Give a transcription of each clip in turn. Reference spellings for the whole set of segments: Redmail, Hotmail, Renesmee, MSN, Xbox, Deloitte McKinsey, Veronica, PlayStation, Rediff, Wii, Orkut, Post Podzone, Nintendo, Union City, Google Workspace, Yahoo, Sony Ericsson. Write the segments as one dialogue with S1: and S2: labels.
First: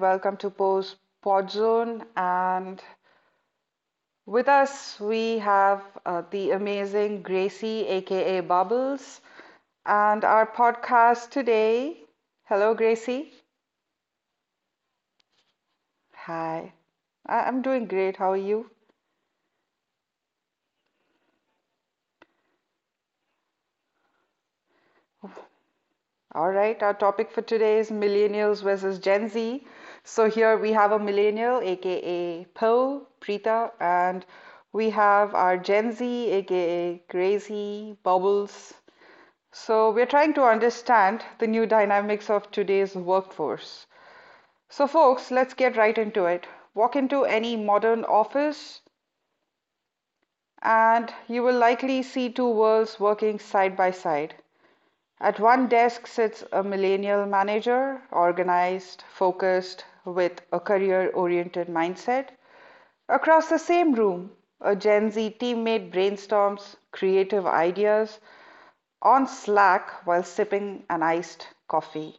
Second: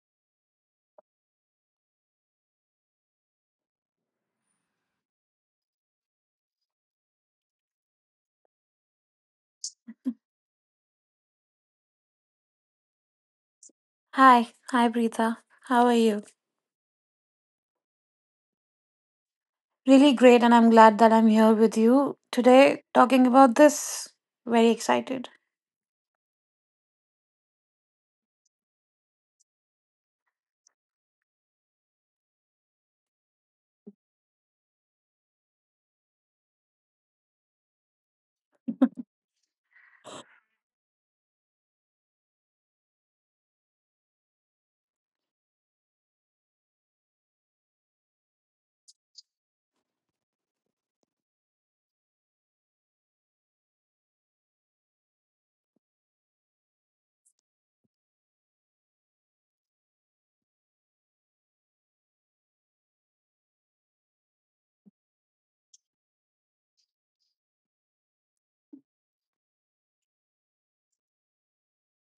S1: Welcome to Post Podzone. And with us, we have the amazing Gracie, aka Bubbles, and our podcast today. Hello, Gracie.
S2: Hi, hi, Preetha. How are you?
S1: Hi. I'm doing great. How are you?
S2: Really great, and I'm glad that I'm here with you today talking about this. Very excited.
S1: All right. Our topic for today is millennials versus Gen Z. So here we have a millennial, aka Pearl, Preeta, and we have our Gen Z, aka Gracie, Bubbles. So, we're trying to understand the new dynamics of today's workforce. So, folks, let's get right into it. Walk into any modern office, and you will likely see two worlds working side by side. At one desk sits a millennial manager, organized, focused, with a career oriented mindset. Across the same room, a Gen Z teammate brainstorms creative ideas on Slack while sipping an iced coffee.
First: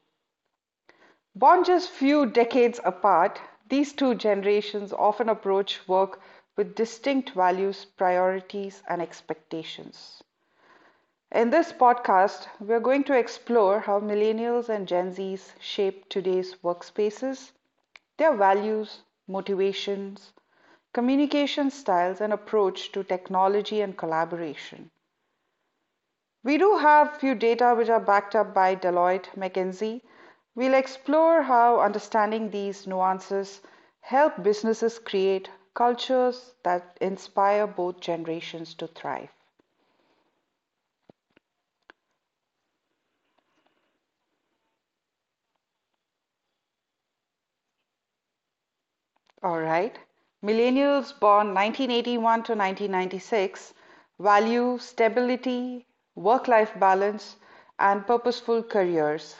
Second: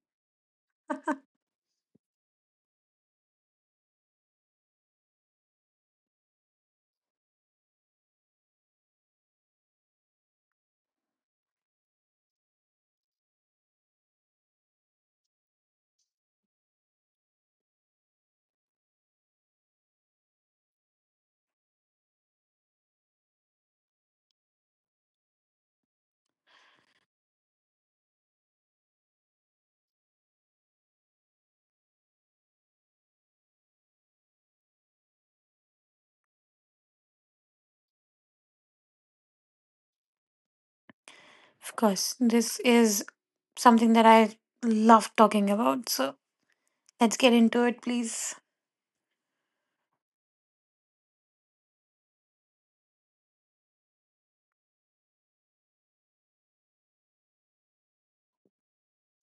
S1: Born just few decades apart, these two generations often approach work with distinct values, priorities, and expectations. In this podcast, we're going to explore how millennials and Gen Zs shape today's workspaces, their values, motivations, communication styles, and approach to technology and collaboration. We do have few data which are backed up by Deloitte McKinsey. We'll explore how understanding these nuances help businesses create cultures that inspire both generations to thrive.
S2: Of course, this is something that I love talking about. So let's get into it, please.
S1: All right. Millennials born 1981 to 1996 value stability, work life balance, and purposeful careers.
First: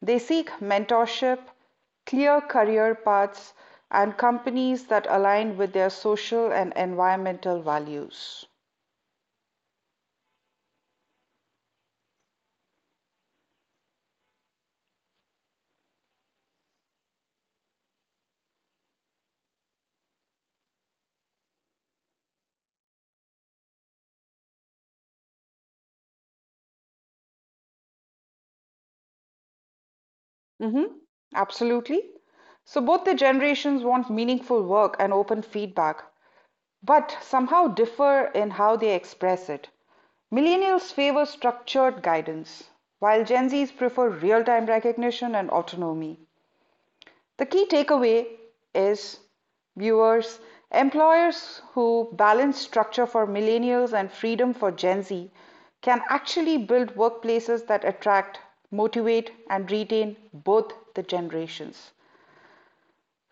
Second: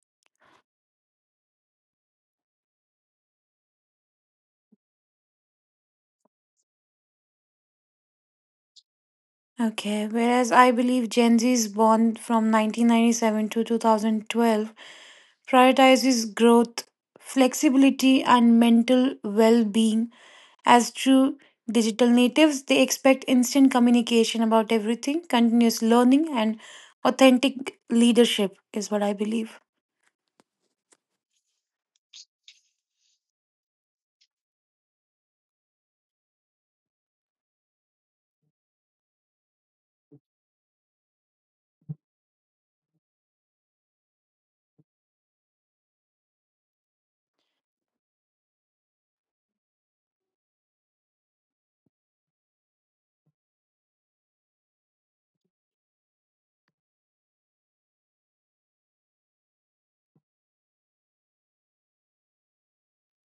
S1: They seek mentorship, clear career paths, and companies that align with their social and environmental values.
S2: Okay, whereas I believe Gen Z is born from 1997 to 2012, prioritizes growth, flexibility, and mental well being. As true digital natives, they expect instant communication about everything, continuous learning, and authentic leadership, is what I believe.
S1: hmm Absolutely. So both the generations want meaningful work and open feedback, but somehow differ in how they express it. Millennials favor structured guidance, while Gen Zs prefer real-time recognition and autonomy. The key takeaway is, viewers, employers who balance structure for millennials and freedom for Gen Z can actually build workplaces that attract, motivate, and retain both the generations.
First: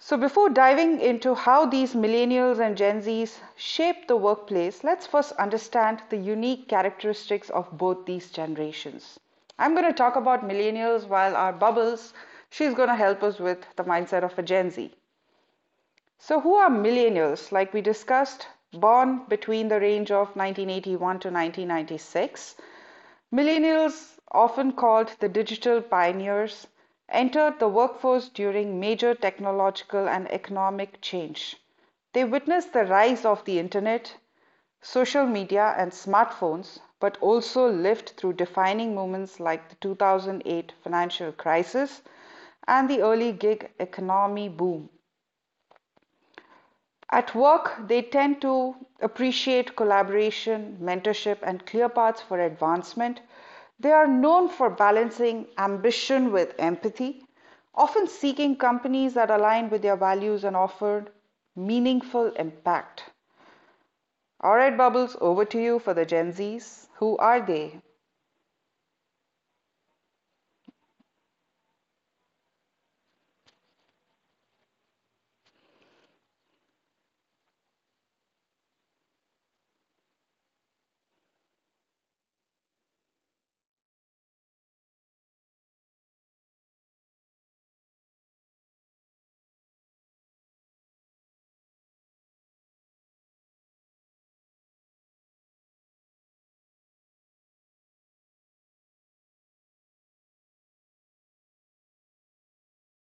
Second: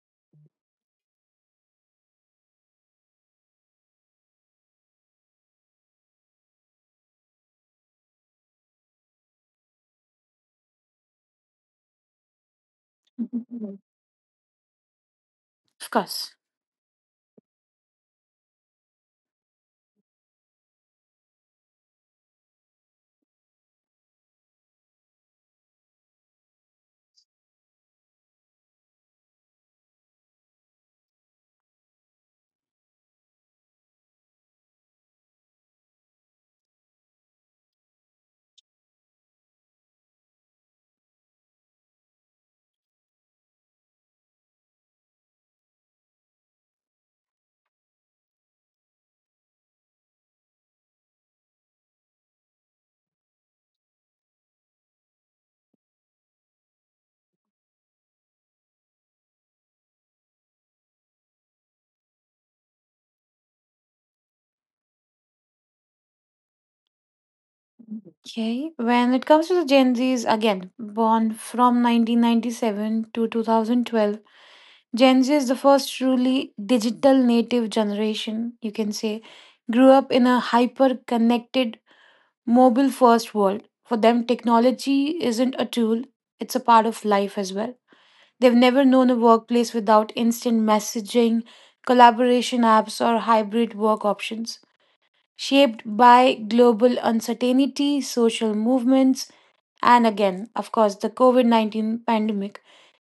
S1: So, before diving into how these millennials and Gen Zs shape the workplace, let's first understand the unique characteristics of both these generations. I'm going to talk about millennials while our bubbles, she's going to help us with
S2: Mhm.
S1: the mindset of a Gen Z.
S2: Of course.
S1: So, who are millennials? Like we discussed, born between the range of 1981 to 1996. Millennials, often called the digital pioneers, entered the workforce during major technological and economic change. They witnessed the rise of the internet, social media, and smartphones, but also lived through defining moments like the 2008 financial crisis and the early gig economy boom. At work, they tend to appreciate collaboration, mentorship, and clear paths for advancement. They are known for balancing ambition with empathy, often seeking companies that align with their values and offer meaningful impact. All right, Bubbles, over to you for the Gen Zs. Who are they?
S2: Okay. When it comes to the Gen Zs, again, born from 1997 to 2012, Gen Z is the first truly digital native generation, you can say, grew up in a hyper connected mobile first world. For them, technology isn't a tool, it's a part of life as well. They've never known a workplace without instant messaging, collaboration apps, or hybrid work options. Shaped by global uncertainty, social movements, and again, of course, the COVID 19 pandemic,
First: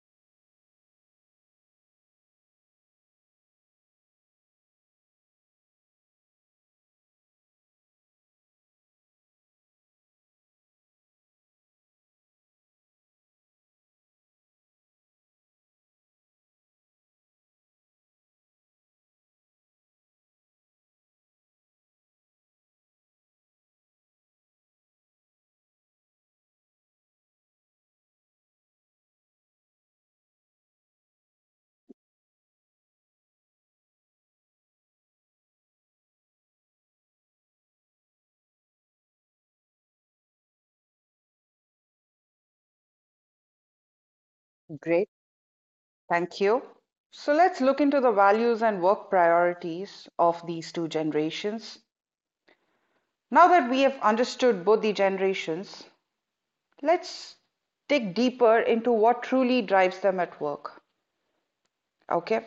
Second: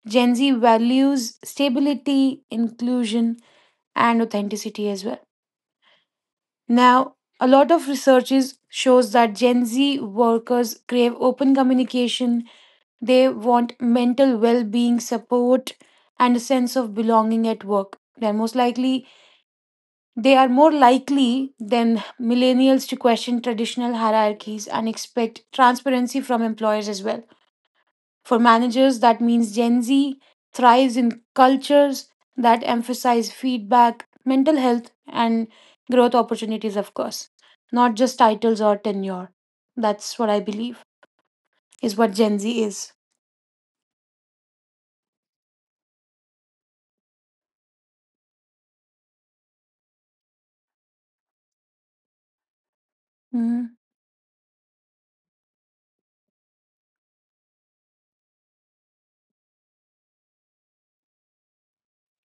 S2: Gen Z values stability, inclusion, and authenticity as well. Now, a lot of researches shows that Gen Z workers crave open communication. They want mental well-being support and a sense of belonging at work. They are more likely than millennials to question traditional hierarchies and expect transparency from employers as well. For managers, that means Gen Z thrives in cultures that emphasize feedback, mental health, and growth opportunities, of course, not just titles or tenure. That's what I believe is what Gen Z is.
S1: Great. Thank you. So let's look into the values and work priorities of these two generations. Now that we
S2: Hmm.
S1: have understood both the generations, let's dig deeper into what truly drives them at work. Okay.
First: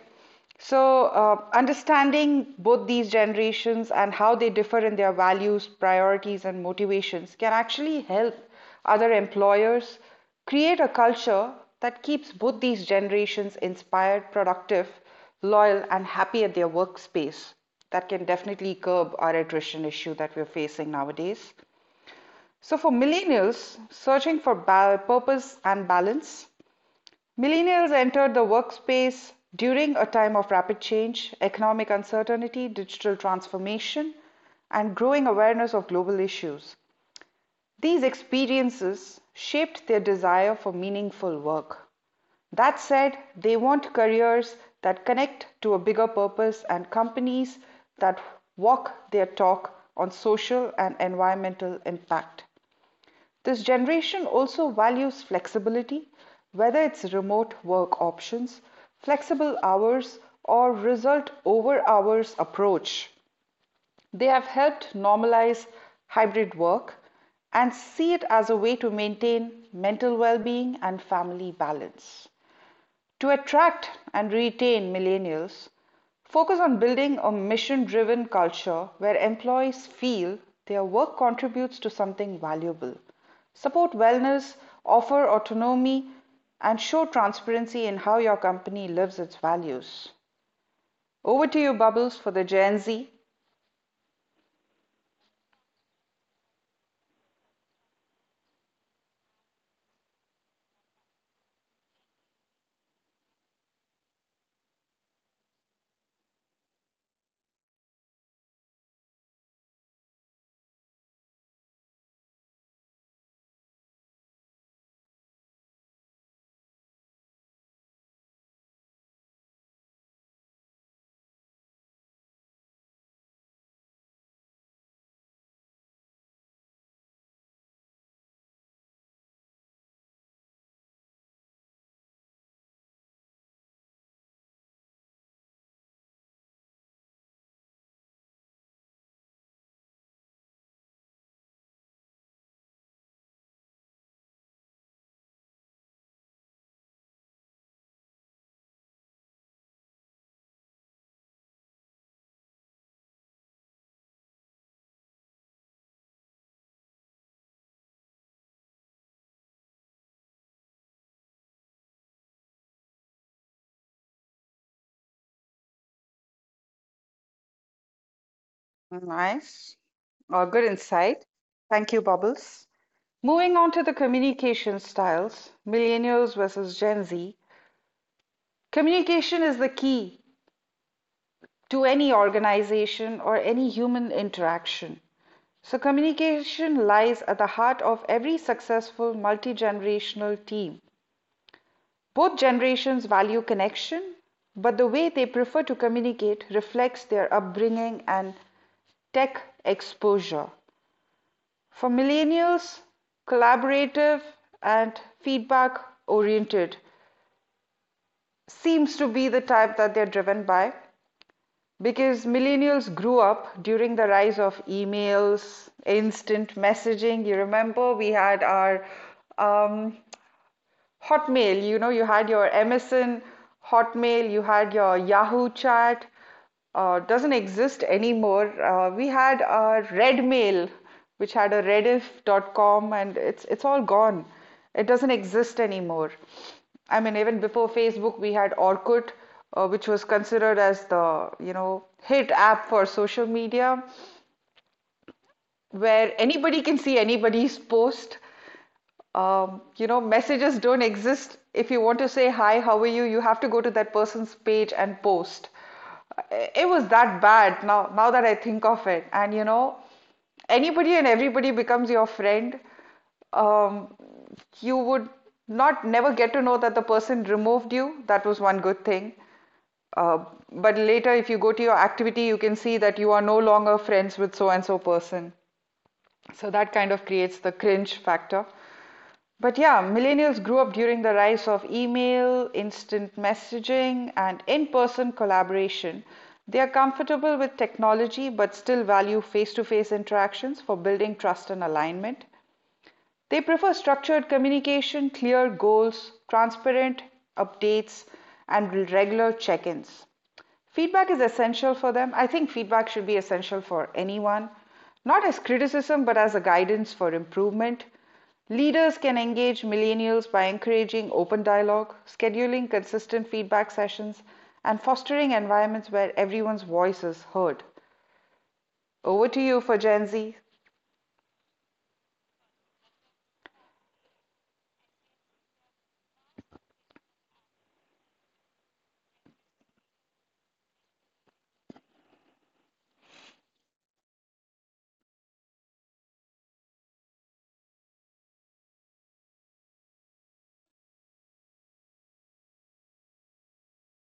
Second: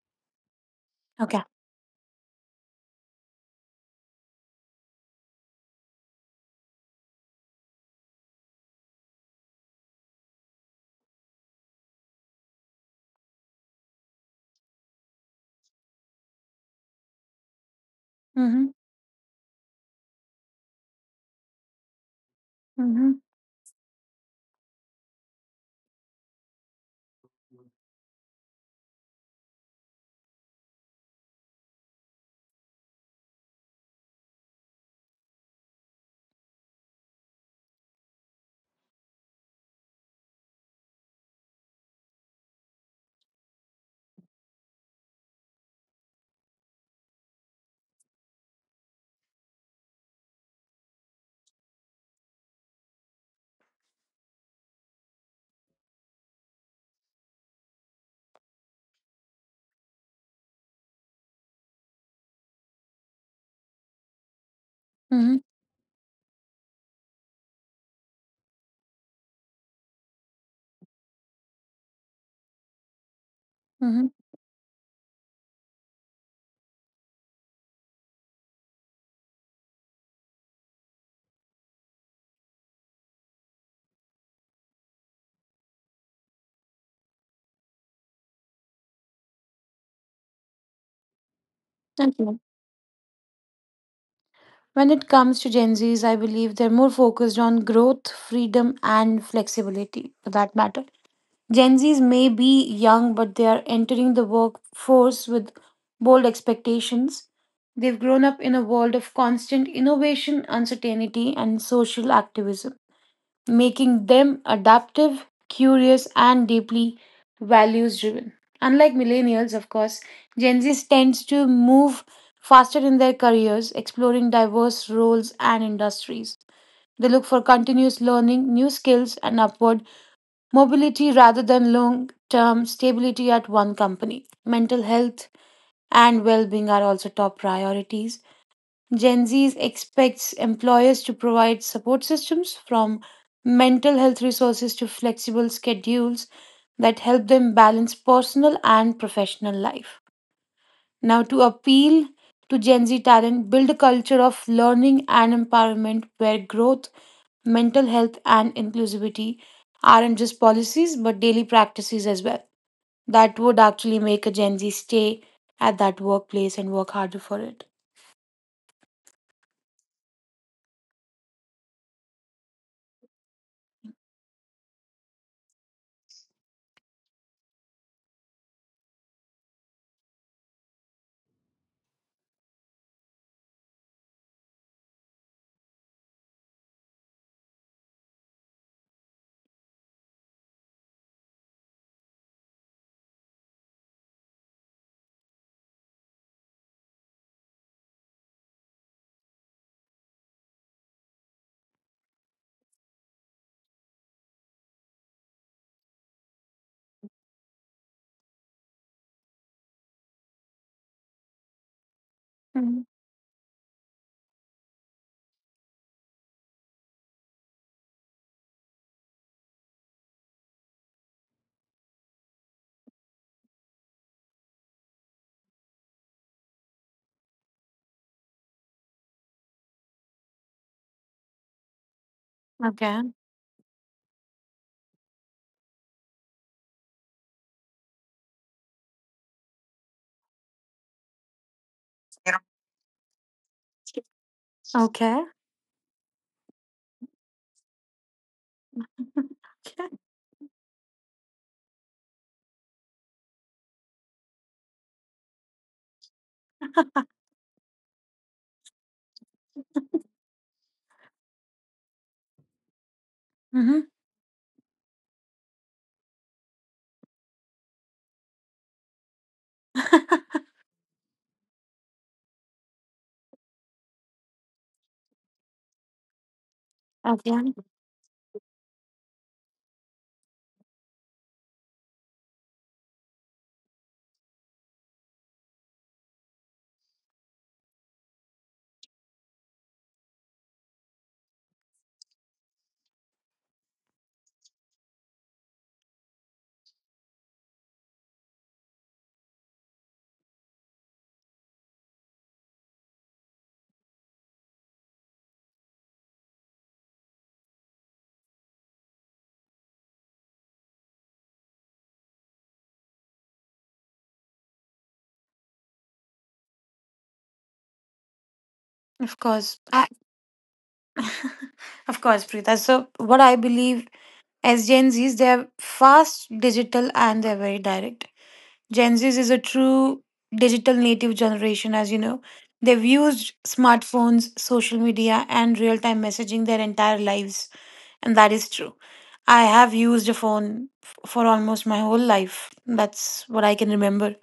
S1: So,
S2: Okay.
S1: understanding both these generations and how they differ in their values, priorities, and motivations can actually help other employers create a culture that keeps both these generations inspired, productive, loyal, and happy at their workspace. That can
S2: Mm-hmm.
S1: definitely curb our attrition issue that we're facing nowadays. So, for
S2: Mm-hmm.
S1: millennials searching for purpose and balance, millennials entered the workspace during a time of rapid change, economic uncertainty, digital transformation, and growing awareness of global issues. These experiences shaped their desire for meaningful work. That said, they want careers that connect to a bigger purpose and companies that walk their talk on social and environmental impact. This generation also values flexibility, whether it's remote work options, flexible hours, or result over hours approach. They have helped
S2: Mm-hmm.
S1: normalize hybrid work and see it as a way to maintain mental well being and family balance. To attract
S2: Mm-hmm.
S1: and retain millennials, focus on building a mission driven culture where employees feel their work contributes to something valuable. Support wellness, offer autonomy, and show transparency in how your company lives its values. Over to you,
S2: Thank
S1: Bubbles,
S2: you.
S1: for the Gen Z.
S2: When it comes to Gen Zs, I believe they're more focused on growth, freedom, and flexibility for that matter. Gen Zs may be young, but they are entering the workforce with bold expectations. They've grown up in a world of constant innovation, uncertainty, and social activism, making them adaptive, curious, and deeply values driven. Unlike millennials, of course, Gen Z tends to move faster in their careers, exploring diverse roles and industries. They look for continuous learning, new skills, and upward mobility rather than long term stability at one company. Mental health and well being are also top priorities. Gen Z expects employers to provide support systems from mental health resources to flexible schedules that help them balance personal and professional life. Now, to appeal to Gen Z talent, build a culture of learning and empowerment where growth, mental health, and inclusivity aren't just policies but daily practices as well. That would actually make a Gen Z stay at that workplace and work harder for it.
S1: Nice. Oh, good insight. Thank you, Bubbles. Moving on to the communication styles, millennials versus Gen Z. Communication is the key to any organization or any human interaction. So, communication lies at the heart of every successful multi generational team. Both generations value connection, but the way they prefer to communicate reflects their upbringing and tech exposure. For millennials, collaborative and feedback oriented seems to be the type that they're driven by. Because
S2: Mm.
S1: millennials grew up during the rise of emails, instant messaging. You remember we had our um, Hotmail, you know, you had your MSN, Hotmail, you had your Yahoo chat, doesn't exist anymore. We had a Redmail, which had a Rediff dot
S2: Okay.
S1: com, and it's all gone. It doesn't exist anymore. I mean, even before Facebook, we had Orkut, which was considered as the, you know, hit app for social media
S2: Okay.
S1: where anybody can see anybody's post. You know, messages don't exist. If you want to say hi, how are you, you have to go to that person's page and post. It was that bad now that I think of it. And you know, anybody and everybody becomes your friend.
S2: Hmm.
S1: Um, you would not never get to know that the person removed you. That was one good thing. Uh, but later, if you go to your activity, you can see that you are no longer friends with so and so person. So that kind of
S2: Okay.
S1: creates the cringe factor. But yeah, millennials grew up during the rise of email, instant messaging, and in person collaboration. They are comfortable with technology but still value face to face interactions for building trust and alignment. They prefer structured communication, clear goals, transparent updates, and regular check ins. Feedback is essential for them. I think feedback should be essential for anyone, not as criticism, but as a guidance for improvement. Leaders can engage millennials by encouraging open dialogue, scheduling consistent feedback sessions, and fostering environments where everyone's voice is heard.
S2: Of
S1: Over
S2: course.
S1: to you for Gen Z.
S2: Of course, Preeta. So, what I believe as Gen Zs, they're fast, digital, and they're very direct. Gen Z is a true digital native generation, as you know. They've used smartphones, social media, and real time messaging their entire lives. And that is true. I have used a phone for almost my whole life. That's what I can remember.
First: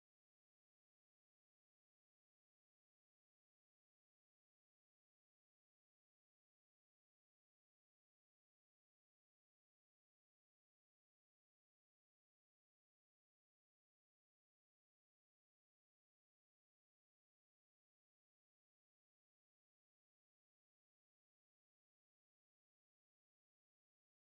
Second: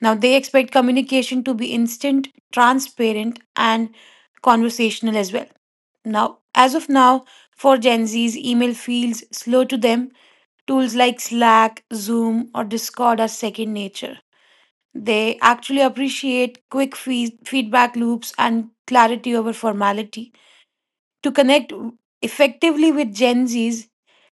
S2: Now, they expect communication to be instant, transparent, and conversational as well. Now, as of now, for Gen Z's, email feels slow to them. Tools like Slack, Zoom, or Discord are second nature. They actually appreciate quick feedback loops and clarity over formality. To connect effectively with Gen Zs,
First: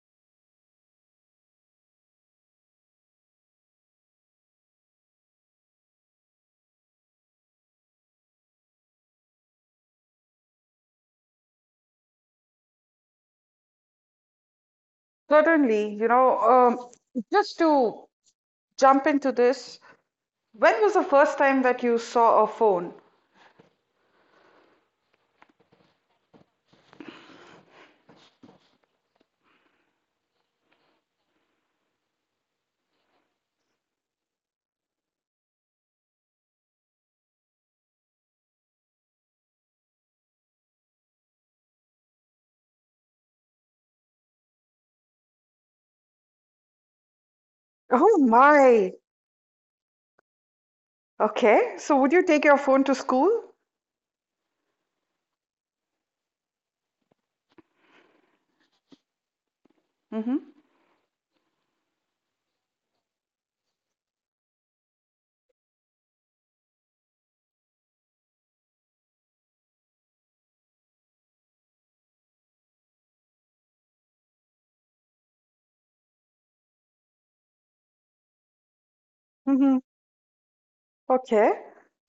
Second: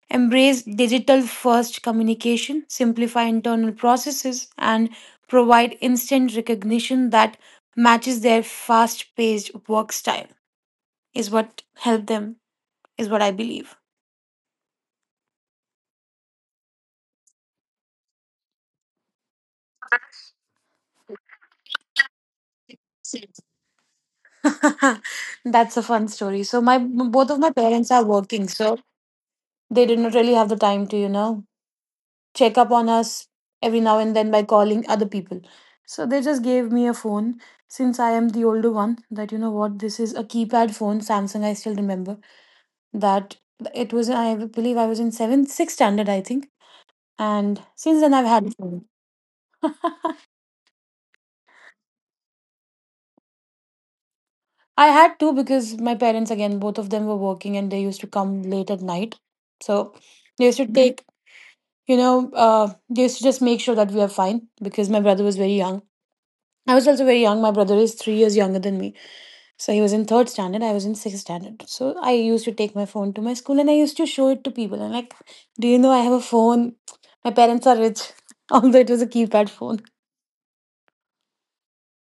S2: embrace digital first communication, simplify internal processes, and provide instant recognition that matches their fast paced work style, is what helped them, is what I believe.
S1: Certainly, you know, just to jump into this. When was the first time that you saw a phone?
S2: That's a fun story. So my both of my parents are working, so they did not really have the time to, check up on us every now and then by calling other people. So they just gave me a phone since I am the older one. That, you know what, this is a keypad phone Samsung. I still remember that. It was, I believe I was in 7th 6th standard, I think, and since then
S1: Oh
S2: I've had a phone.
S1: my. Okay, so would you take your phone to school?
S2: I had two because my parents, again, both of them were working and they used to come late at night. So
S1: Mm-hmm.
S2: they used to, mhm, take, they used to just make sure that we are fine because my brother was very young. I was also very young. My brother is 3 years younger than me. So he was in third standard, I was in sixth standard. So I used to take my phone to my school and I used to show it to people. And like, do you know I have a phone? My parents are rich, although it was a keypad
S1: Hmm.
S2: phone.
S1: Okay.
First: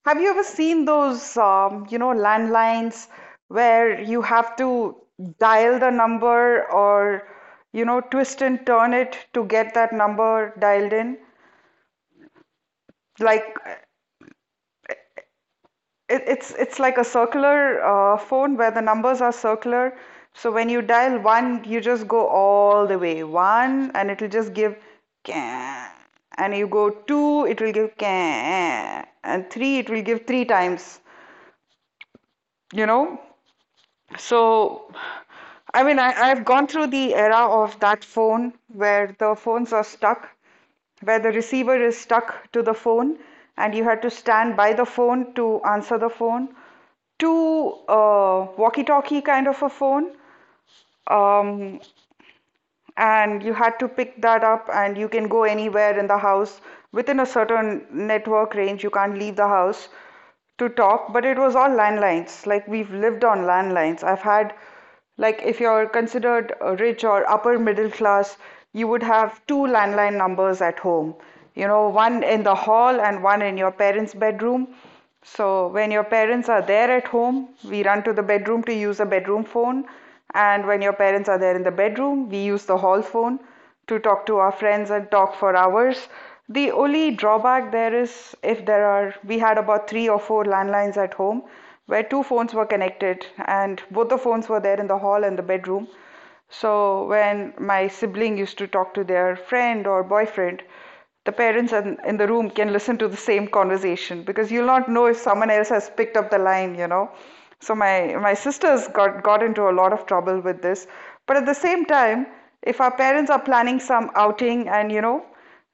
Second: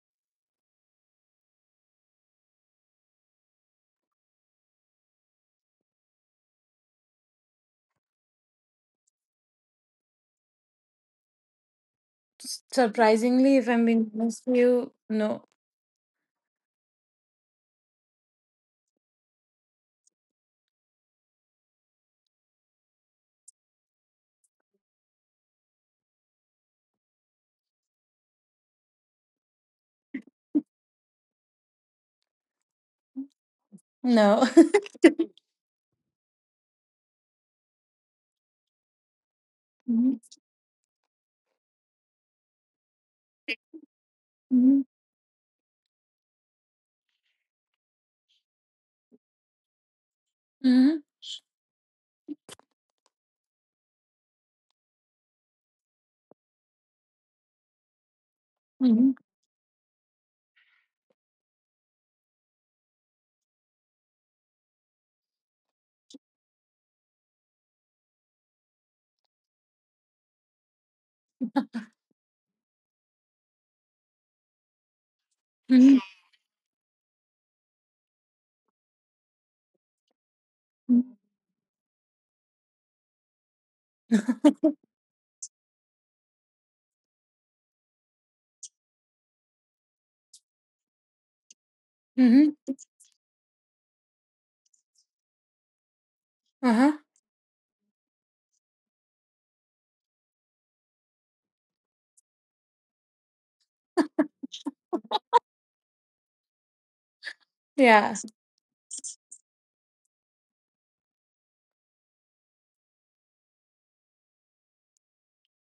S1: Have you ever seen those, you know, landlines where you have to dial the number or, you know, twist and turn it to get that number dialed in? Like
S2: Surprisingly, if I'm being honest with you, no.
S1: it's like a circular phone where the numbers are circular. So when you dial one, you just go all the way one, and it'll just give can. And you go two, it will give can. And three, it will give three times. You know?
S2: No.
S1: So, I mean, I've gone through the era of that phone where the phones are stuck, where the receiver is stuck to the phone, and you had to stand by the
S2: Mhm.
S1: phone to answer the phone, to walkie-talkie kind of a phone,
S2: Mhm.
S1: um, and you had to pick that up and you can go anywhere in the house within a certain network range. You
S2: Mhm.
S1: can't leave the house to talk, but it was all landlines. Like, we've lived on landlines. I've had, like, if you're considered rich or upper middle class, you would have two landline numbers at home, you know, one in the hall and one in your parents bedroom. So when
S2: Mhm.
S1: your parents are there at home, we run to the bedroom to use a bedroom phone. And when your
S2: Mhm.
S1: parents are there in the bedroom, we use the hall phone to talk to our
S2: Mhm.
S1: friends and talk for hours. The only drawback there is if there are, we had about three or four landlines at home where two phones
S2: Mhm.
S1: were connected and both the phones were there in the hall and the bedroom.
S2: Uh-huh.
S1: So when my sibling used to talk to their friend or boyfriend, the parents in the room can listen to the same conversation because you'll not know if someone else has picked up the line, you know. So my
S2: Yeah.
S1: my sisters got into a lot of trouble with this. But at the same time, if our parents are planning some outing and you know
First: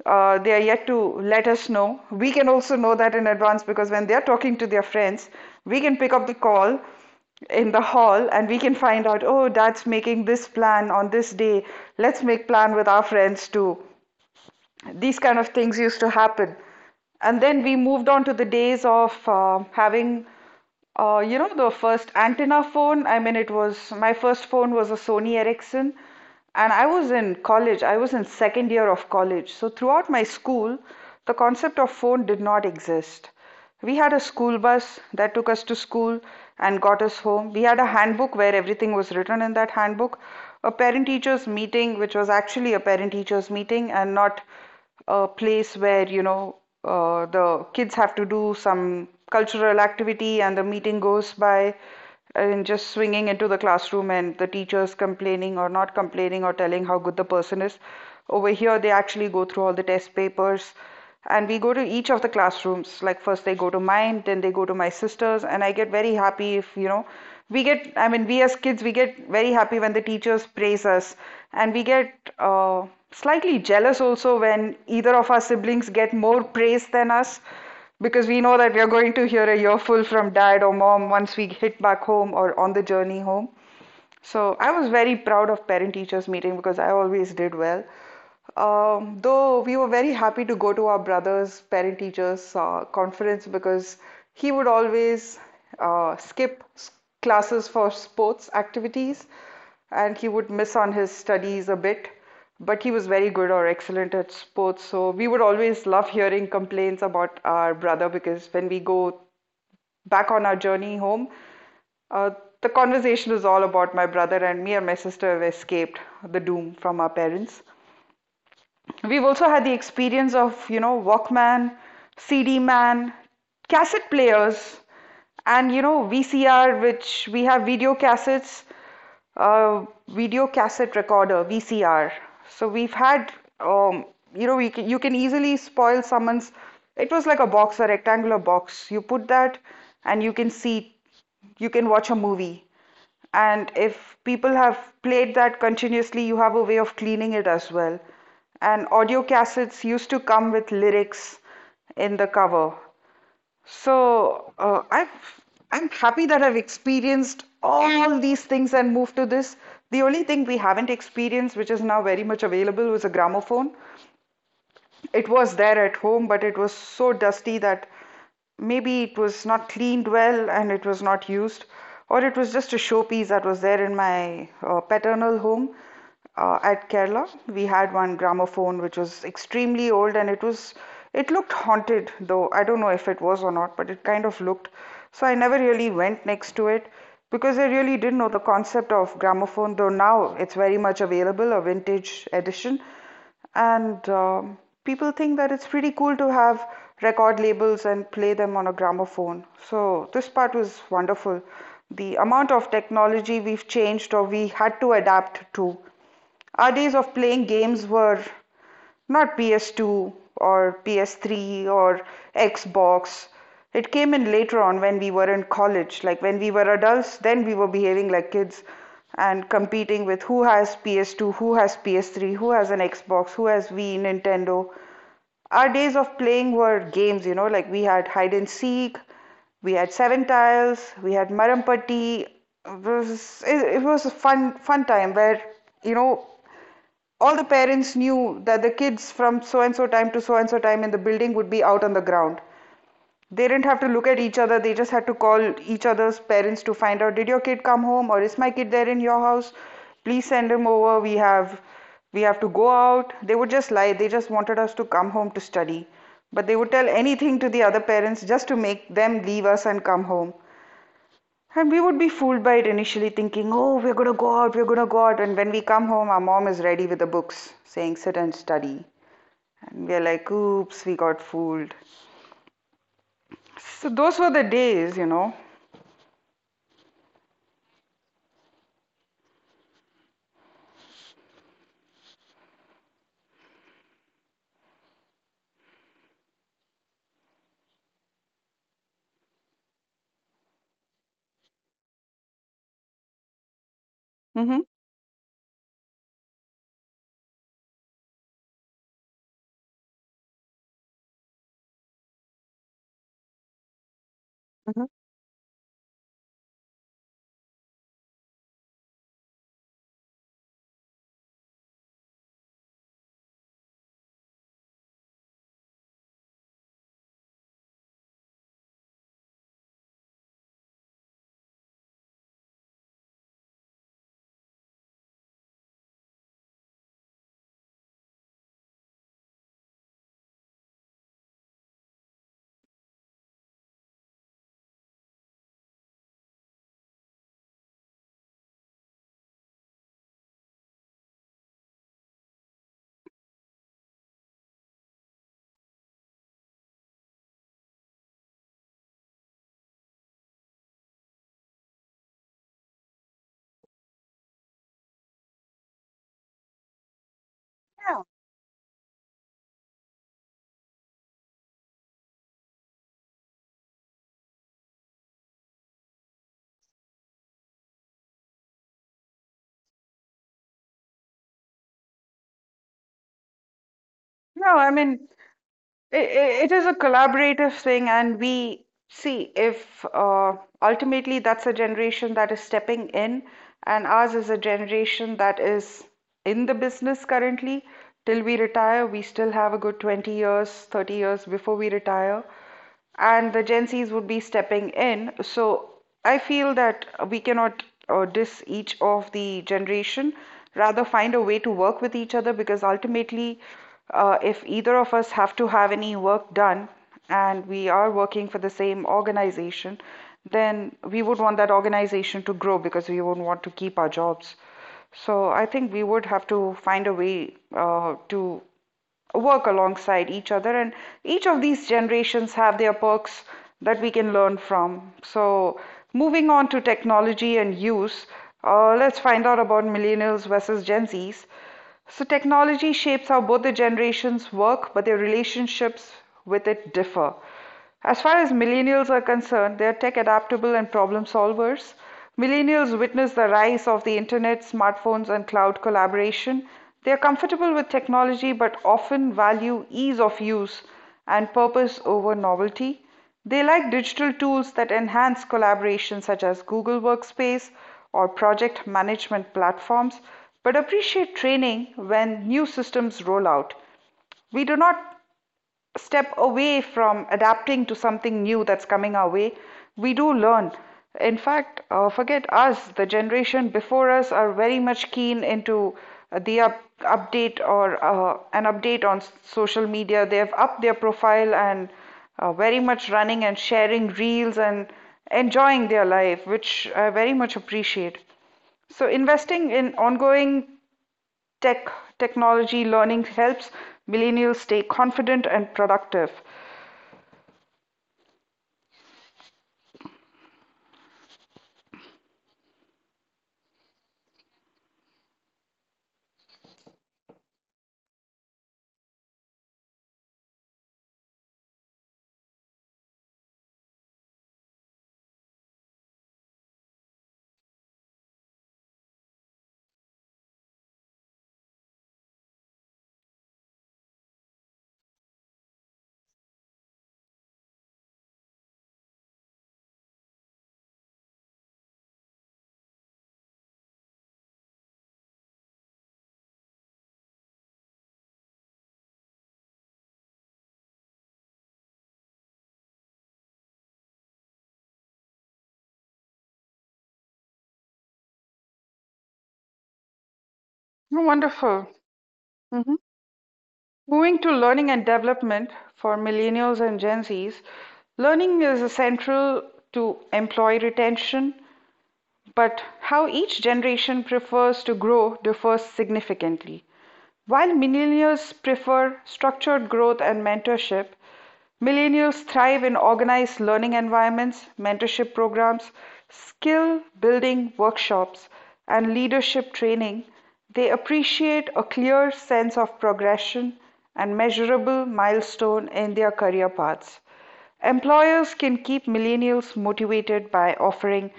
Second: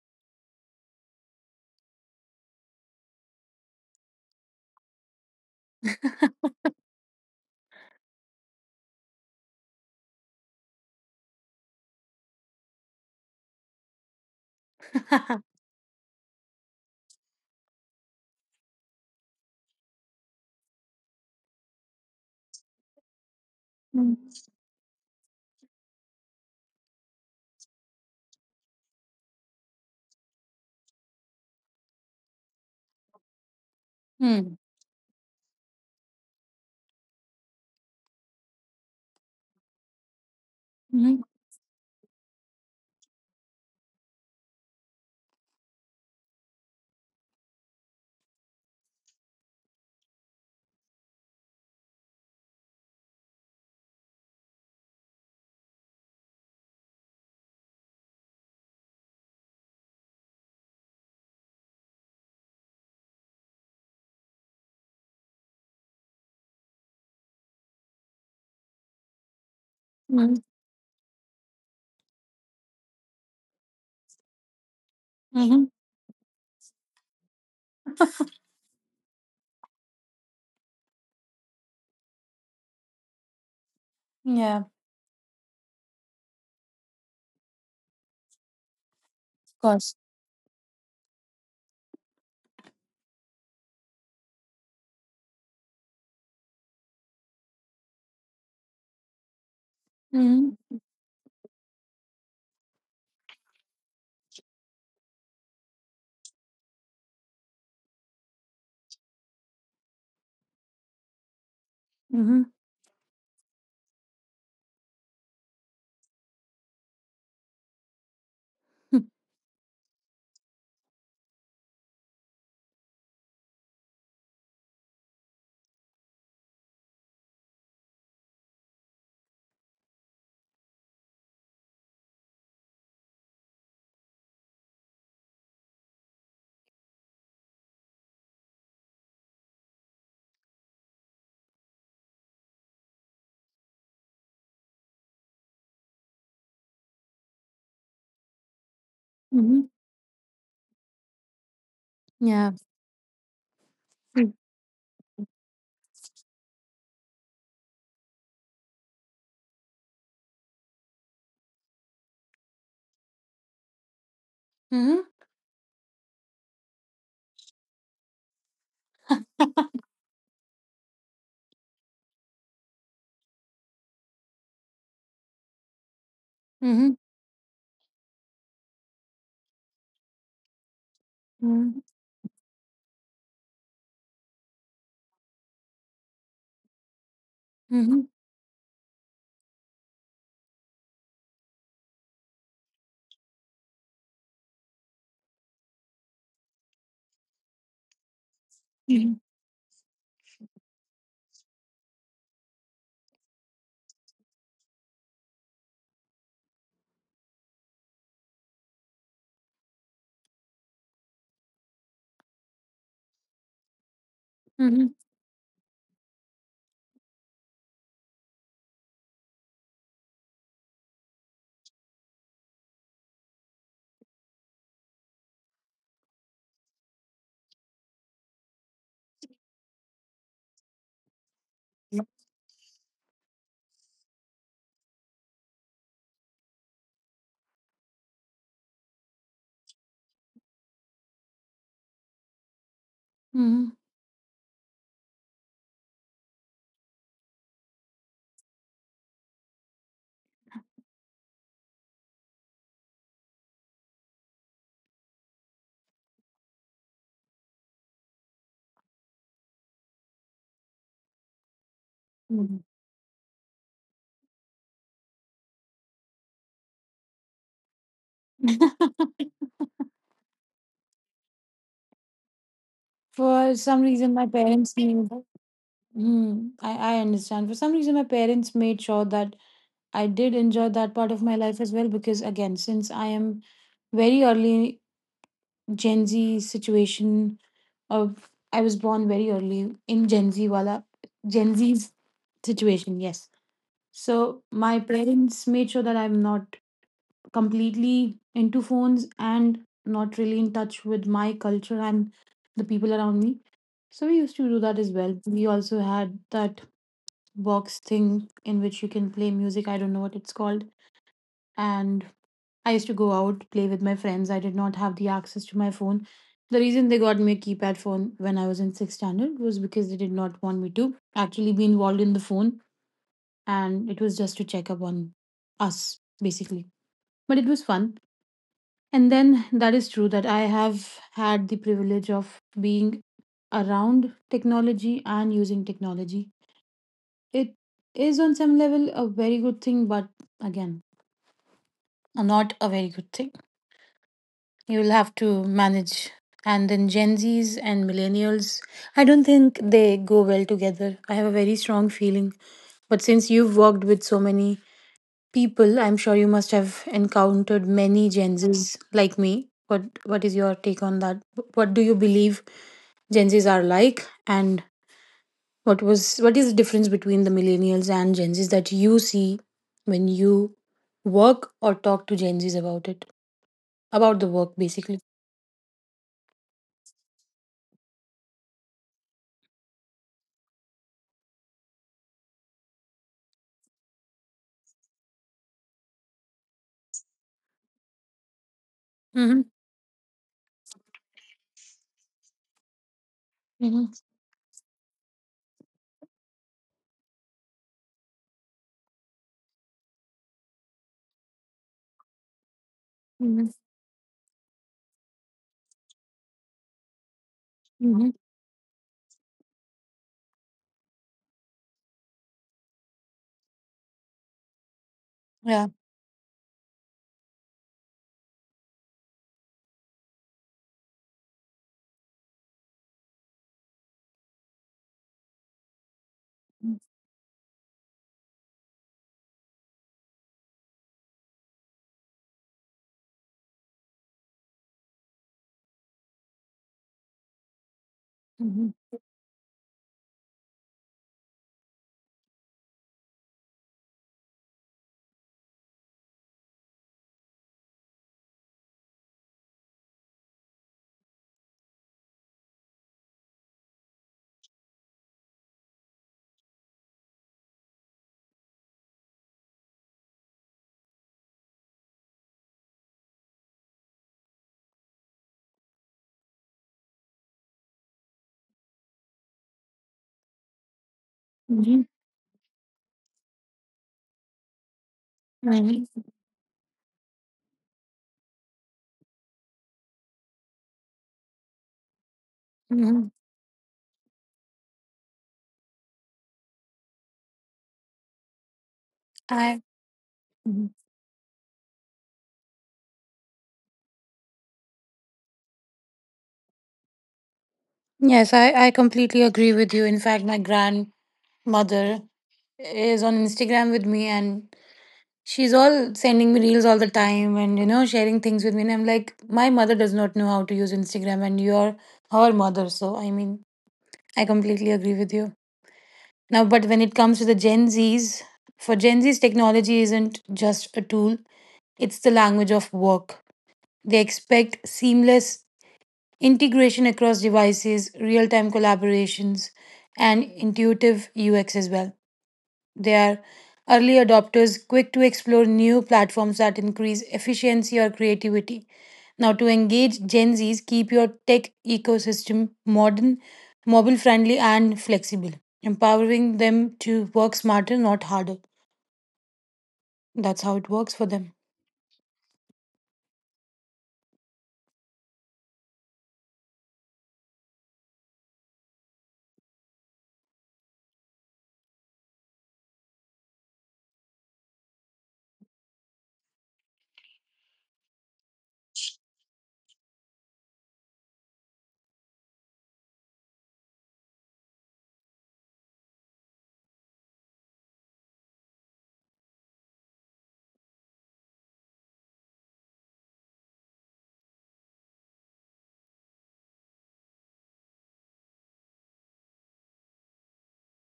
S1: they are yet to let us know, we can also know that in advance because when they are talking to their friends, we can pick up the call in the hall and we can find out, oh, dad's making this plan on this day, let's make plan with our friends too. These kind of things used to happen. And then we moved on to the days of having you know, the first antenna phone. It was, my
S2: Mm.
S1: first phone was a Sony Ericsson, and I was in college. I was in second year of college. So throughout my school, the concept of phone did not exist. We had a
S2: Mm.
S1: school bus that took us to school and got us home. We had a handbook where everything was written in that handbook. A parent
S2: Mhm.
S1: teachers meeting, which was actually a parent teachers meeting and not a place where, the kids have to do some cultural activity and the meeting goes by and just swinging into the classroom and the teachers complaining or not complaining or telling how good the person is. Over here, they actually go through all the test papers, and we go to each of the classrooms. Like first they go to mine, then they go to my sisters, and I get very happy. If you know we get i mean we as kids, we get very happy when the
S2: Mhm.
S1: teachers praise us, and we get slightly jealous also when either of our
S2: Mhm.
S1: siblings get more praise than us, because we know that we are going to hear a earful from dad or mom once we hit back home or on the journey home.
S2: Yeah,
S1: So
S2: of
S1: I was very proud of parent teachers meeting because I always did well. Though we were
S2: course.
S1: very happy to go to our brother's parent teachers conference, because he would always skip classes for sports activities and he would
S2: Mm-hmm.
S1: miss on his studies a bit. But he was very good or excellent at sports, so we would always love hearing complaints about our brother, because when we go back on our journey home, uh,
S2: Mm-hmm.
S1: the conversation was all about my brother, and me and my sister have escaped the doom from our parents. We've also had the experience of, you know, Walkman, CD man, cassette players, and, you know, VCR, which we have video cassettes, video cassette recorder, VCR. So we've had, um, we can, you can easily spoil someone's. It was like a box, a rectangular box. You put that, and you can see, you can watch a movie. And if people have played that continuously, you have a way of cleaning it as well. And audio
S2: Mm-hmm.
S1: cassettes used to come with lyrics in the
S2: Yeah.
S1: cover. So I'm happy that I've experienced all these things and moved to this. The only thing we haven't experienced, which is now very much available, was a gramophone.
S2: Mm-hmm.
S1: It was there at home, but it was so dusty that maybe it was not cleaned well and it was not used, or it was just a showpiece that was there in my paternal home at Kerala. We had one gramophone which was extremely old, and it was, it looked
S2: Mhm.
S1: haunted. Though I don't know if it was or not, but it kind of looked. So I never really went next to it because I really
S2: Mhm.
S1: didn't know the concept of gramophone, though now it's very much available, a vintage edition. And People think that it's pretty cool to have record labels and play them on a
S2: Mhm.
S1: gramophone. So this part was wonderful. The amount of technology we've changed or we had to adapt to. Our days of playing games were not PS2 or PS3 or Xbox. It came in later on
S2: Mhm.
S1: when we were in college. Like when we were adults, then we were behaving like kids and competing with who has PS2, who has PS3, who has an Xbox, who has Wii, Nintendo. Our days of playing were games, you know, like we had hide and seek, we had seven tiles, we had marampati. It was a fun time where you know all the parents knew that the kids from so and so time to so and so time in the building would be out on the ground. They didn't have to
S2: Mhm.
S1: look at each other, they just had to call each other's parents to find out, did your kid come home or is my kid there in your house? Please send him over. We have to go out. They would just lie. They just wanted us to come home to study. But they would tell anything to the other parents just to make them leave us and come home. And we would be fooled by it
S2: Mhm.
S1: initially, thinking, oh, we're going to go out, we're going to go out. And when we come home, our mom is ready with the books saying, sit and study. And we're like, oops, we got fooled.
S2: For
S1: So
S2: some
S1: those were
S2: reason,
S1: the
S2: my
S1: days,
S2: parents
S1: you know.
S2: made. Hmm. I understand. For some reason, my parents made sure that I did enjoy that part of my life as well. Because again, since I am very early Gen Z situation of I was born very early in Gen Z wala Gen Z's situation. Yes.
S1: Mm-hmm.
S2: So my parents made sure that I'm not completely into phones and not really in touch with my culture and the people around me. So we used to do
S1: Mm-hmm.
S2: that as well. We also had that box thing in which you can play music. I don't know what it's called. And I used to go out, play with my friends. I did not have the access to my phone. The reason they got me a keypad phone when I was in sixth standard was because they did not want me to actually be involved in the phone. And it was just to check up on us, basically. But it was fun. And then that is true that I have had the privilege of being around technology and using technology. It is on some level a very good thing, but again, not a very good thing. You will have to manage. And then Gen Zs and millennials, I don't think they go well together. I have a very strong feeling. But since you've worked with so many people, I'm sure you must have encountered
S1: Yeah.
S2: many Gen Zs like me. What is your take on that? What do you believe Gen Zs are like, and what is the difference between the millennials and Gen Zs that you see when you work or talk to Gen Zs about it, about the work
S1: No, I
S2: basically?
S1: mean, it is a collaborative thing, and we see if ultimately that's a generation that is stepping in, and ours is a generation that is in the business currently. Till we retire, we still
S2: Mm-hmm.
S1: have a good 20 years, 30 years before we retire, and the Gen Zs would
S2: Mm-hmm.
S1: be stepping in. So I feel that we cannot diss each of the generation, rather find a way to work with each other, because ultimately,
S2: Mm-hmm.
S1: if either of us have to have any work done and we are
S2: Mm-hmm.
S1: working for the same organization, then we would want that organization to grow because we would want to keep our jobs. So I
S2: Yeah.
S1: think we would have to find a way to work alongside each other, and each of these generations have their perks that we can learn from. So moving on to
S2: Mm-hmm.
S1: technology and use, let's find out about millennials versus Gen Z's. So technology shapes how both the generations work, but their relationships with it differ. As far as
S2: Mm-hmm.
S1: millennials are concerned, they are tech-adaptable and problem solvers. Millennials witness the rise of the internet, smartphones, and cloud collaboration. They are comfortable with technology but often value ease of use and purpose over novelty. They like digital tools that enhance collaboration, such as Google Workspace or project management platforms, but appreciate training when new systems roll out. We do not step away from adapting to something new that's coming our way, we do learn. In fact,
S2: Mm-hmm.
S1: forget us, the generation before us are very much keen into update or an update on social media. They have upped their profile and very much
S2: Mm-hmm.
S1: running and sharing reels and enjoying their life, which I very much appreciate. So investing
S2: I
S1: in ongoing
S2: Mhm.
S1: tech, technology, learning helps millennials stay confident and productive.
S2: Yes, I completely agree with you. In fact, my grandmother is on Instagram with me and she's all sending me reels all the time and sharing things with me, and I'm like, my mother does not know how to use Instagram and you're her mother, so I mean, I completely agree with you. Now, but when it comes to the Gen Zs, for Gen Zs, technology isn't just a tool, it's the language of work. They expect seamless integration across devices, real-time collaborations, and intuitive UX as well. They are early adopters, quick to explore new platforms that increase efficiency or creativity. Now, to engage Gen Zs, keep your tech ecosystem modern, mobile friendly, and flexible, empowering them to work smarter, not harder. That's how it works for them.
S1: Wonderful. Mhm. Moving to learning and development for millennials and Gen Zs, learning is central to employee retention, but how each generation prefers to grow differs significantly. While millennials prefer structured growth and mentorship, millennials thrive in organized learning environments, mentorship programs, skill building workshops, and leadership training. They appreciate a clear sense of progression and measurable milestone in their career paths. Employers can keep millennials motivated by offering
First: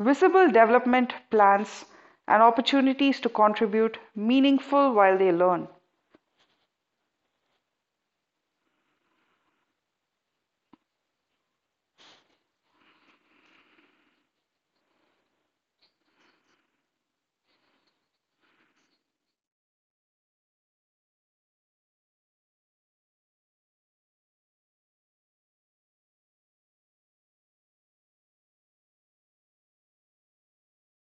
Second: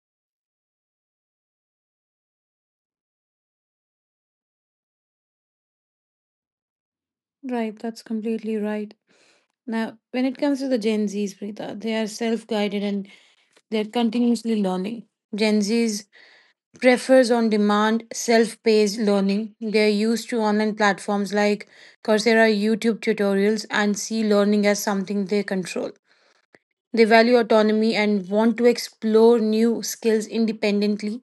S1: visible development plans and opportunities to contribute meaningful while they learn.
S2: Right, that's completely right. Now, when it comes to the Gen Zs, Preeta, they are self guided and they're continuously learning. Gen Zs prefers on demand self paced learning. They're used to online platforms like Coursera, YouTube tutorials, and see learning as something they control. They value autonomy and want to explore new skills independently,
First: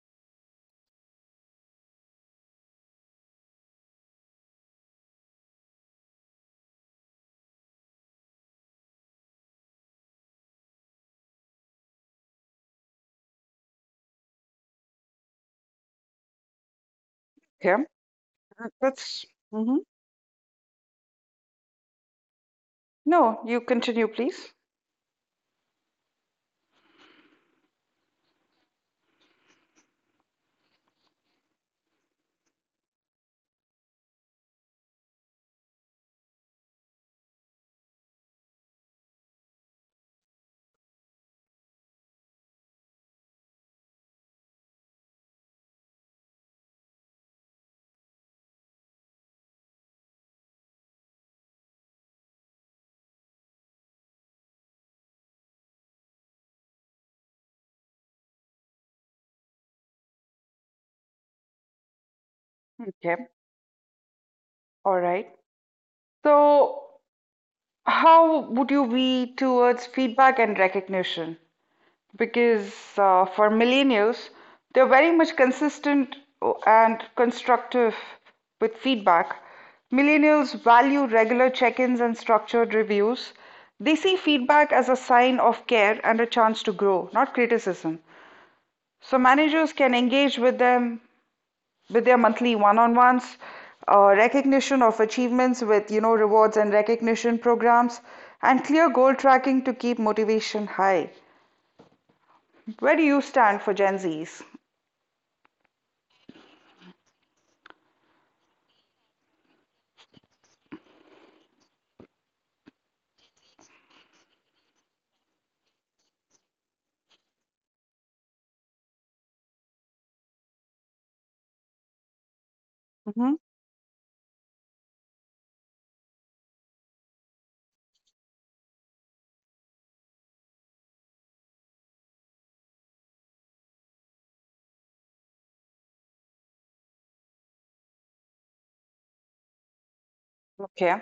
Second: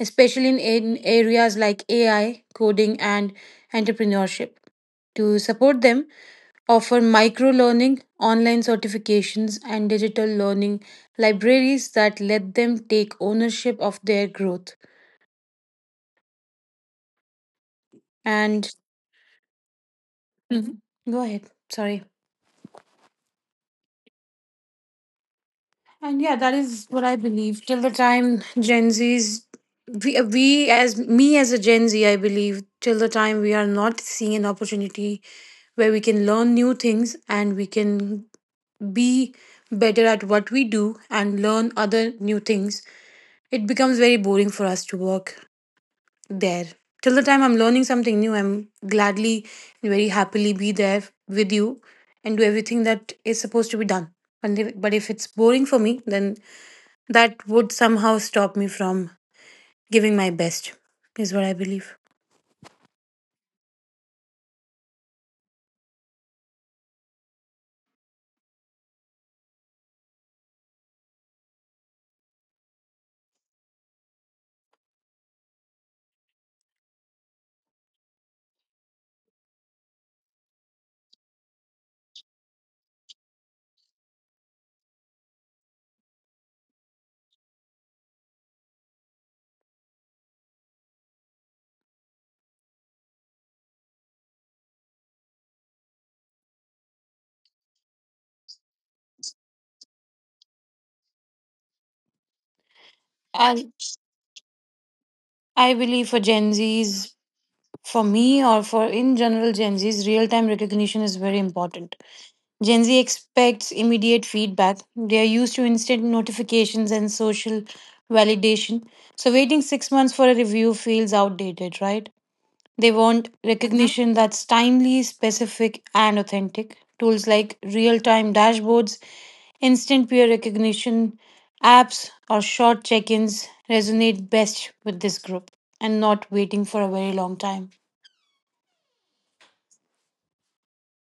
S2: especially in areas like AI, coding, and entrepreneurship. To support them, offer micro learning, online certifications, and digital learning libraries that let them take ownership of their growth.
S1: Okay. Uh,
S2: And
S1: That's hmm
S2: Mhm. Go ahead. Sorry.
S1: No, you continue, please.
S2: And yeah, that is what I believe. Till the time Gen Z's, we as me as a Gen Z, I believe, till the time we are not seeing an opportunity where we can learn new things and we can be better at what we do and learn other new things, it becomes very boring for us to work there. Till the time I'm learning something new, I'm gladly and very happily be there with you and do everything that is supposed to be done. And but if it's boring for me, then that would somehow stop me from giving my best, is what I believe.
S1: Okay. All right. So how would you be towards feedback and recognition? Because for millennials, they're very much consistent and constructive with feedback. Millennials value regular check ins and structured reviews. They see feedback as a sign of care and a chance to grow, not criticism. So managers can engage with them with their monthly one on ones, recognition of achievements with, you know, rewards and recognition programs, and clear goal tracking to keep motivation high. Where do you stand
S2: I,
S1: for Gen Zs?
S2: I believe for Gen Zs, for me or for in general Gen Zs, real time recognition is very important. Gen Z expects immediate feedback. They are used to instant notifications and social validation. So, waiting 6 months for a review feels outdated, right? They want
S1: Mhm.
S2: recognition that's timely, specific, and authentic. Tools like real time dashboards, instant peer recognition, apps, or short check ins resonate best with this group and not waiting for a very long time.
S1: Okay.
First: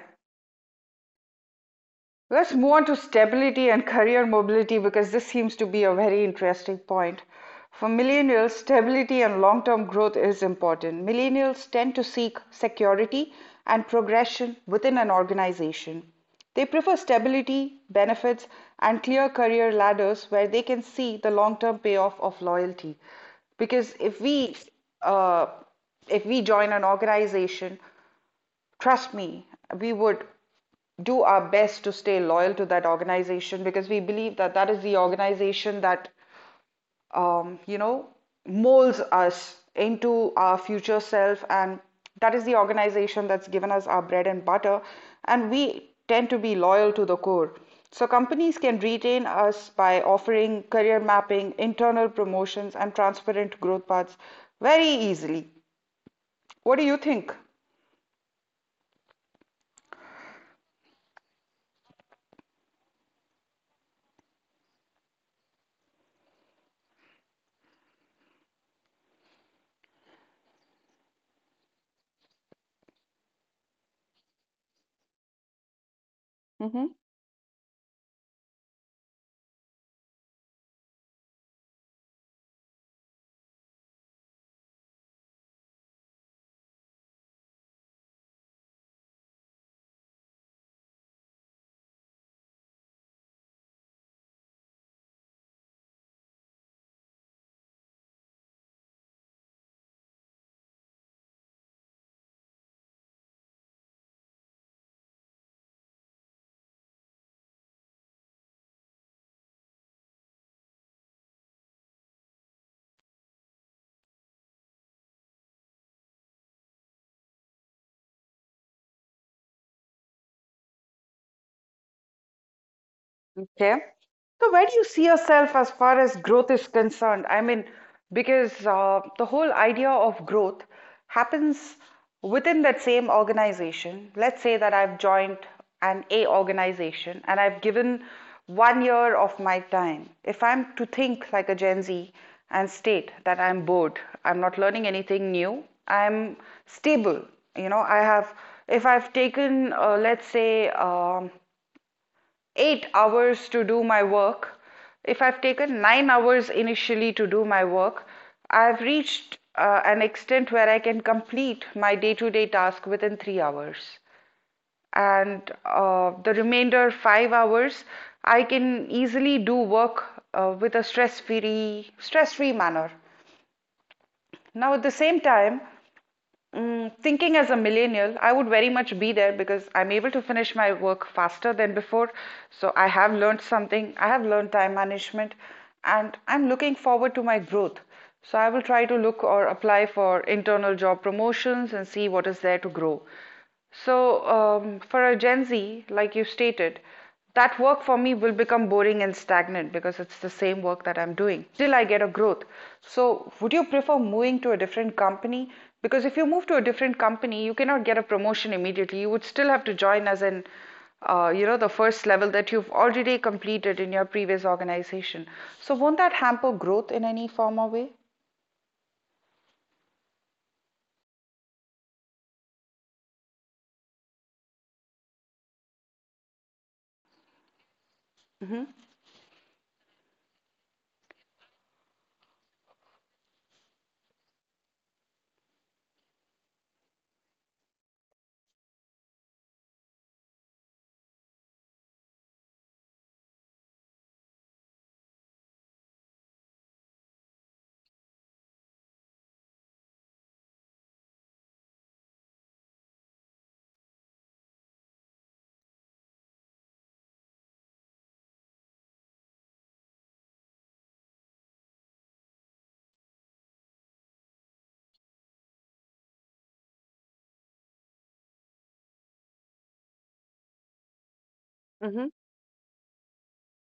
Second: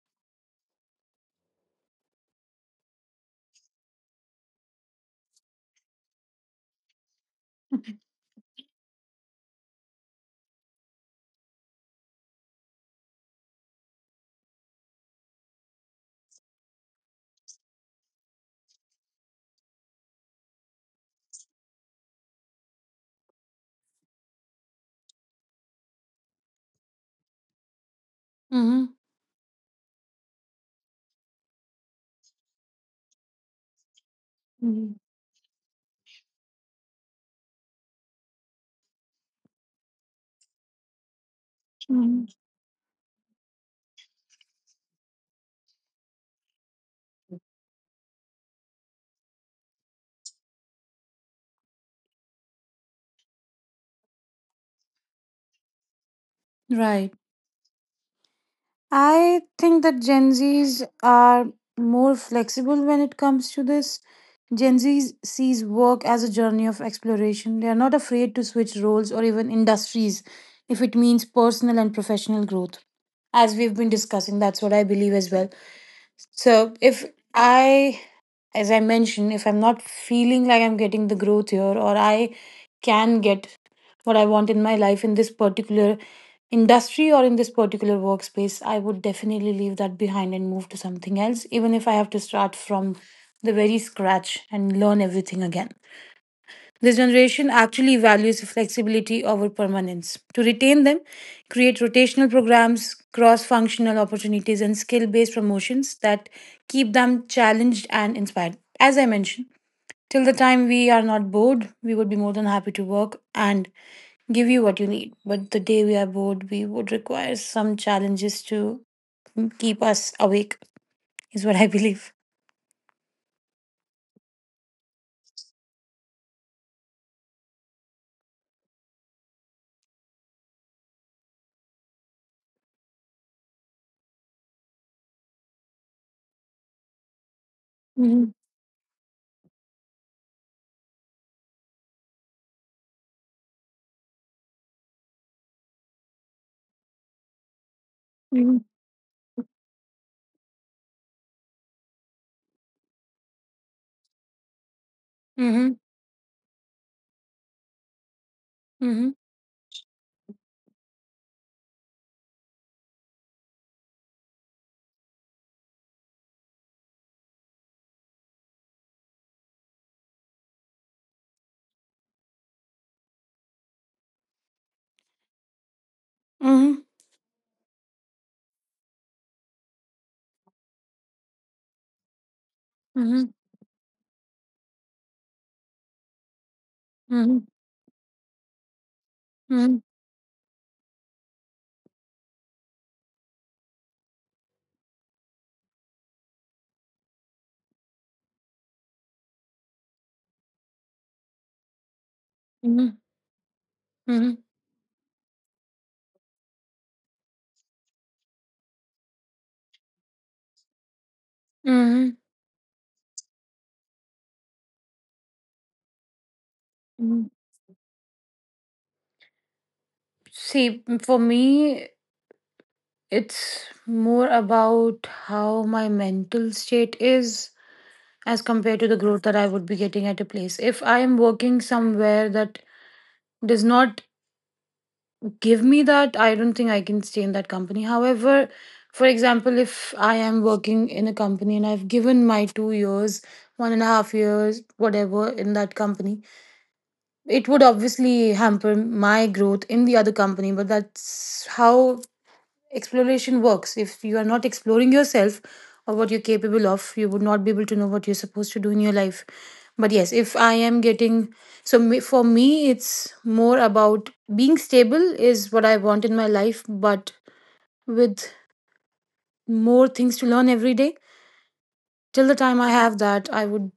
S1: Let's move on to stability and career mobility, because this seems to be a very interesting point. For millennials, stability and long-term growth is important. Millennials tend to seek security and progression within an organization. They prefer stability, benefits, and clear career ladders where they can see the long-term payoff of loyalty. Because uh, if we join an organization,
S2: Mm-hmm.
S1: trust me, we would do our best to stay loyal to that organization, because we believe that that is the organization that, um, you know molds us into our future self, and that is the organization that's given us our bread and butter, and we tend to be loyal to the core. So companies can retain us by offering career mapping, internal promotions, and transparent growth paths very easily. What do you think?
S2: Right. I think that Gen Zs are more flexible when it comes to this. Gen Z sees work as a journey of exploration. They are not afraid to switch roles or even industries if it means personal and professional growth. As we've been discussing, that's what I believe as well.
S1: Mm-hmm.
S2: So, if I, as I mentioned, if I'm not feeling like I'm getting the growth here or I can get what I want in my life in this particular industry or in this particular workspace, I would definitely leave that behind and move to something else, even if I have to start from the very scratch and learn everything again. This generation actually values flexibility over permanence. To retain them, create rotational programs, cross functional opportunities, and skill based promotions that keep them challenged and inspired. As I mentioned, till the time we are not bored, we would be more than happy to work and give you what you need. But the day we are bored, we would require some challenges to keep us awake, is what I believe.
S1: Okay. So where do you see yourself as far as growth is concerned? I mean, because the whole idea of growth happens within that same organization. Let's say that I've joined an A organization and I've given
S2: Mm-hmm.
S1: 1 year of my time. If I'm to think like a Gen Z and state that I'm bored, I'm not learning anything new, I'm stable. You know, I have,
S2: Mm-hmm.
S1: if I've taken, 8 hours to do my work, if I've taken
S2: Mm-hmm.
S1: 9 hours initially to do my work, I've
S2: Mm-hmm.
S1: reached an extent where I can complete my day to day task within 3 hours. And the remainder 5 hours, I can easily do work with a stress free manner. Now, at the same time,
S2: Mm-hmm.
S1: Thinking as a millennial, I would very much be there because I'm able to finish my work faster than before. So I have learned something, I have learned time management, and I'm looking forward to
S2: Mm-hmm.
S1: my growth. So I will try to look or apply for internal job promotions and see what is there to grow. So, for a Gen Z, like you stated, that work for me will become boring and stagnant because it's the same work that I'm doing. Still, I get a growth.
S2: Mm-hmm.
S1: So would you prefer moving
S2: Mhm.
S1: to a different company? Because if you move to a different company, you cannot get a promotion immediately. You would still have to join as an, the first
S2: Mhm.
S1: level that you've already completed in your previous organization. So won't that hamper growth in
S2: Mm.
S1: any form or way?
S2: See, for me, it's more about how my mental state is as
S1: Hmm.
S2: compared to the growth that I would be getting at a place. If I am working somewhere that does not give me that, I don't think I can stay in that company. However, for example, if I am working in a company and I've given my 2 years, 1.5 years, whatever, in that company, it would obviously hamper my growth in the other company, but that's how exploration works. If you are not exploring yourself or what you're capable of, you would not be able to know what you're supposed to do in your life. But yes, if I am getting so me- for me, it's more about being stable is what I want in my life, but with more things to learn every day.
S1: Mhm.
S2: Till the time I have that, I would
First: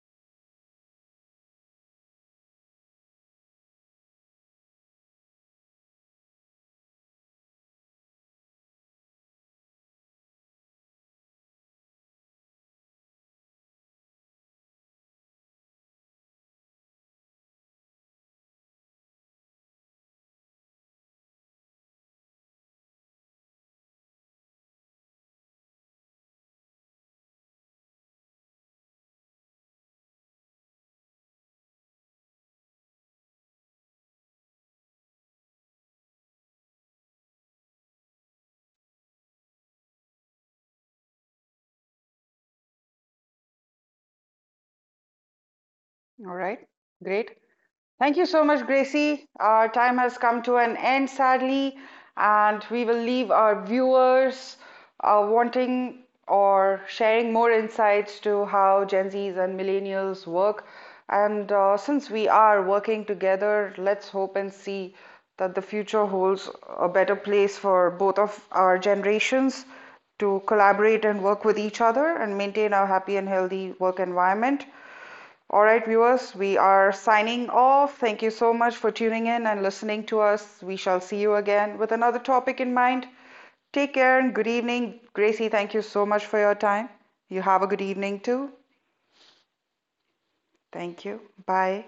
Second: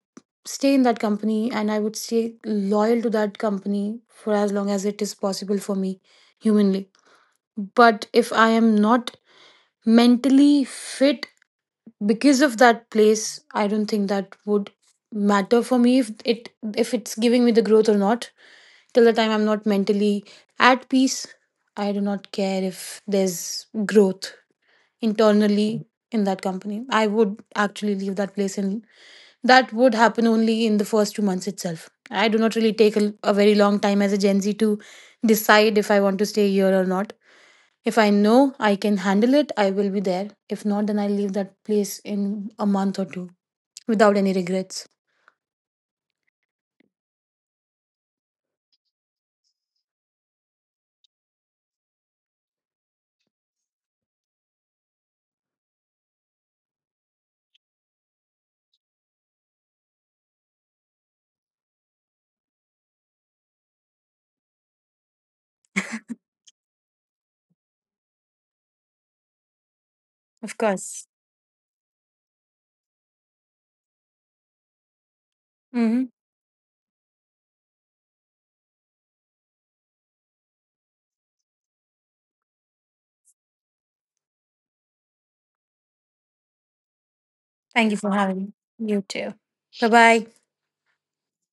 S2: stay in that company and I would stay loyal to that company for as long as it is possible for me humanly. But if I am not mentally fit because of that place, I don't think that would matter for me, if it's giving me the growth or not. Till the time I'm not mentally at peace, I do not care if there's growth internally in that company. I would actually leave that place, and that would happen only in the first 2 months itself. I do not really take a very long time as a Gen Z to decide if I want to stay here or not. If I know I can handle it, I will be there. If not, then I'll leave that place in a month or two without any regrets.
S1: All right, great. Thank you so much, Gracie. Our time has come to an end, sadly, and we will leave our viewers wanting or sharing more insights to how Gen Zs and millennials work. And Since we are working together, let's hope and see that the future holds a better place for both of our generations to
S2: Of
S1: collaborate and work
S2: course.
S1: with each other and maintain our happy and healthy work environment. All right, viewers,
S2: Hmm.
S1: we are signing off. Thank you so much for tuning in and listening to us. We shall see you again with another topic in mind. Take care and good evening. Gracie, thank you so much for your time. You have a good evening
S2: Thank you for
S1: too.
S2: having me. You too. Bye bye.
S1: Thank you. Bye.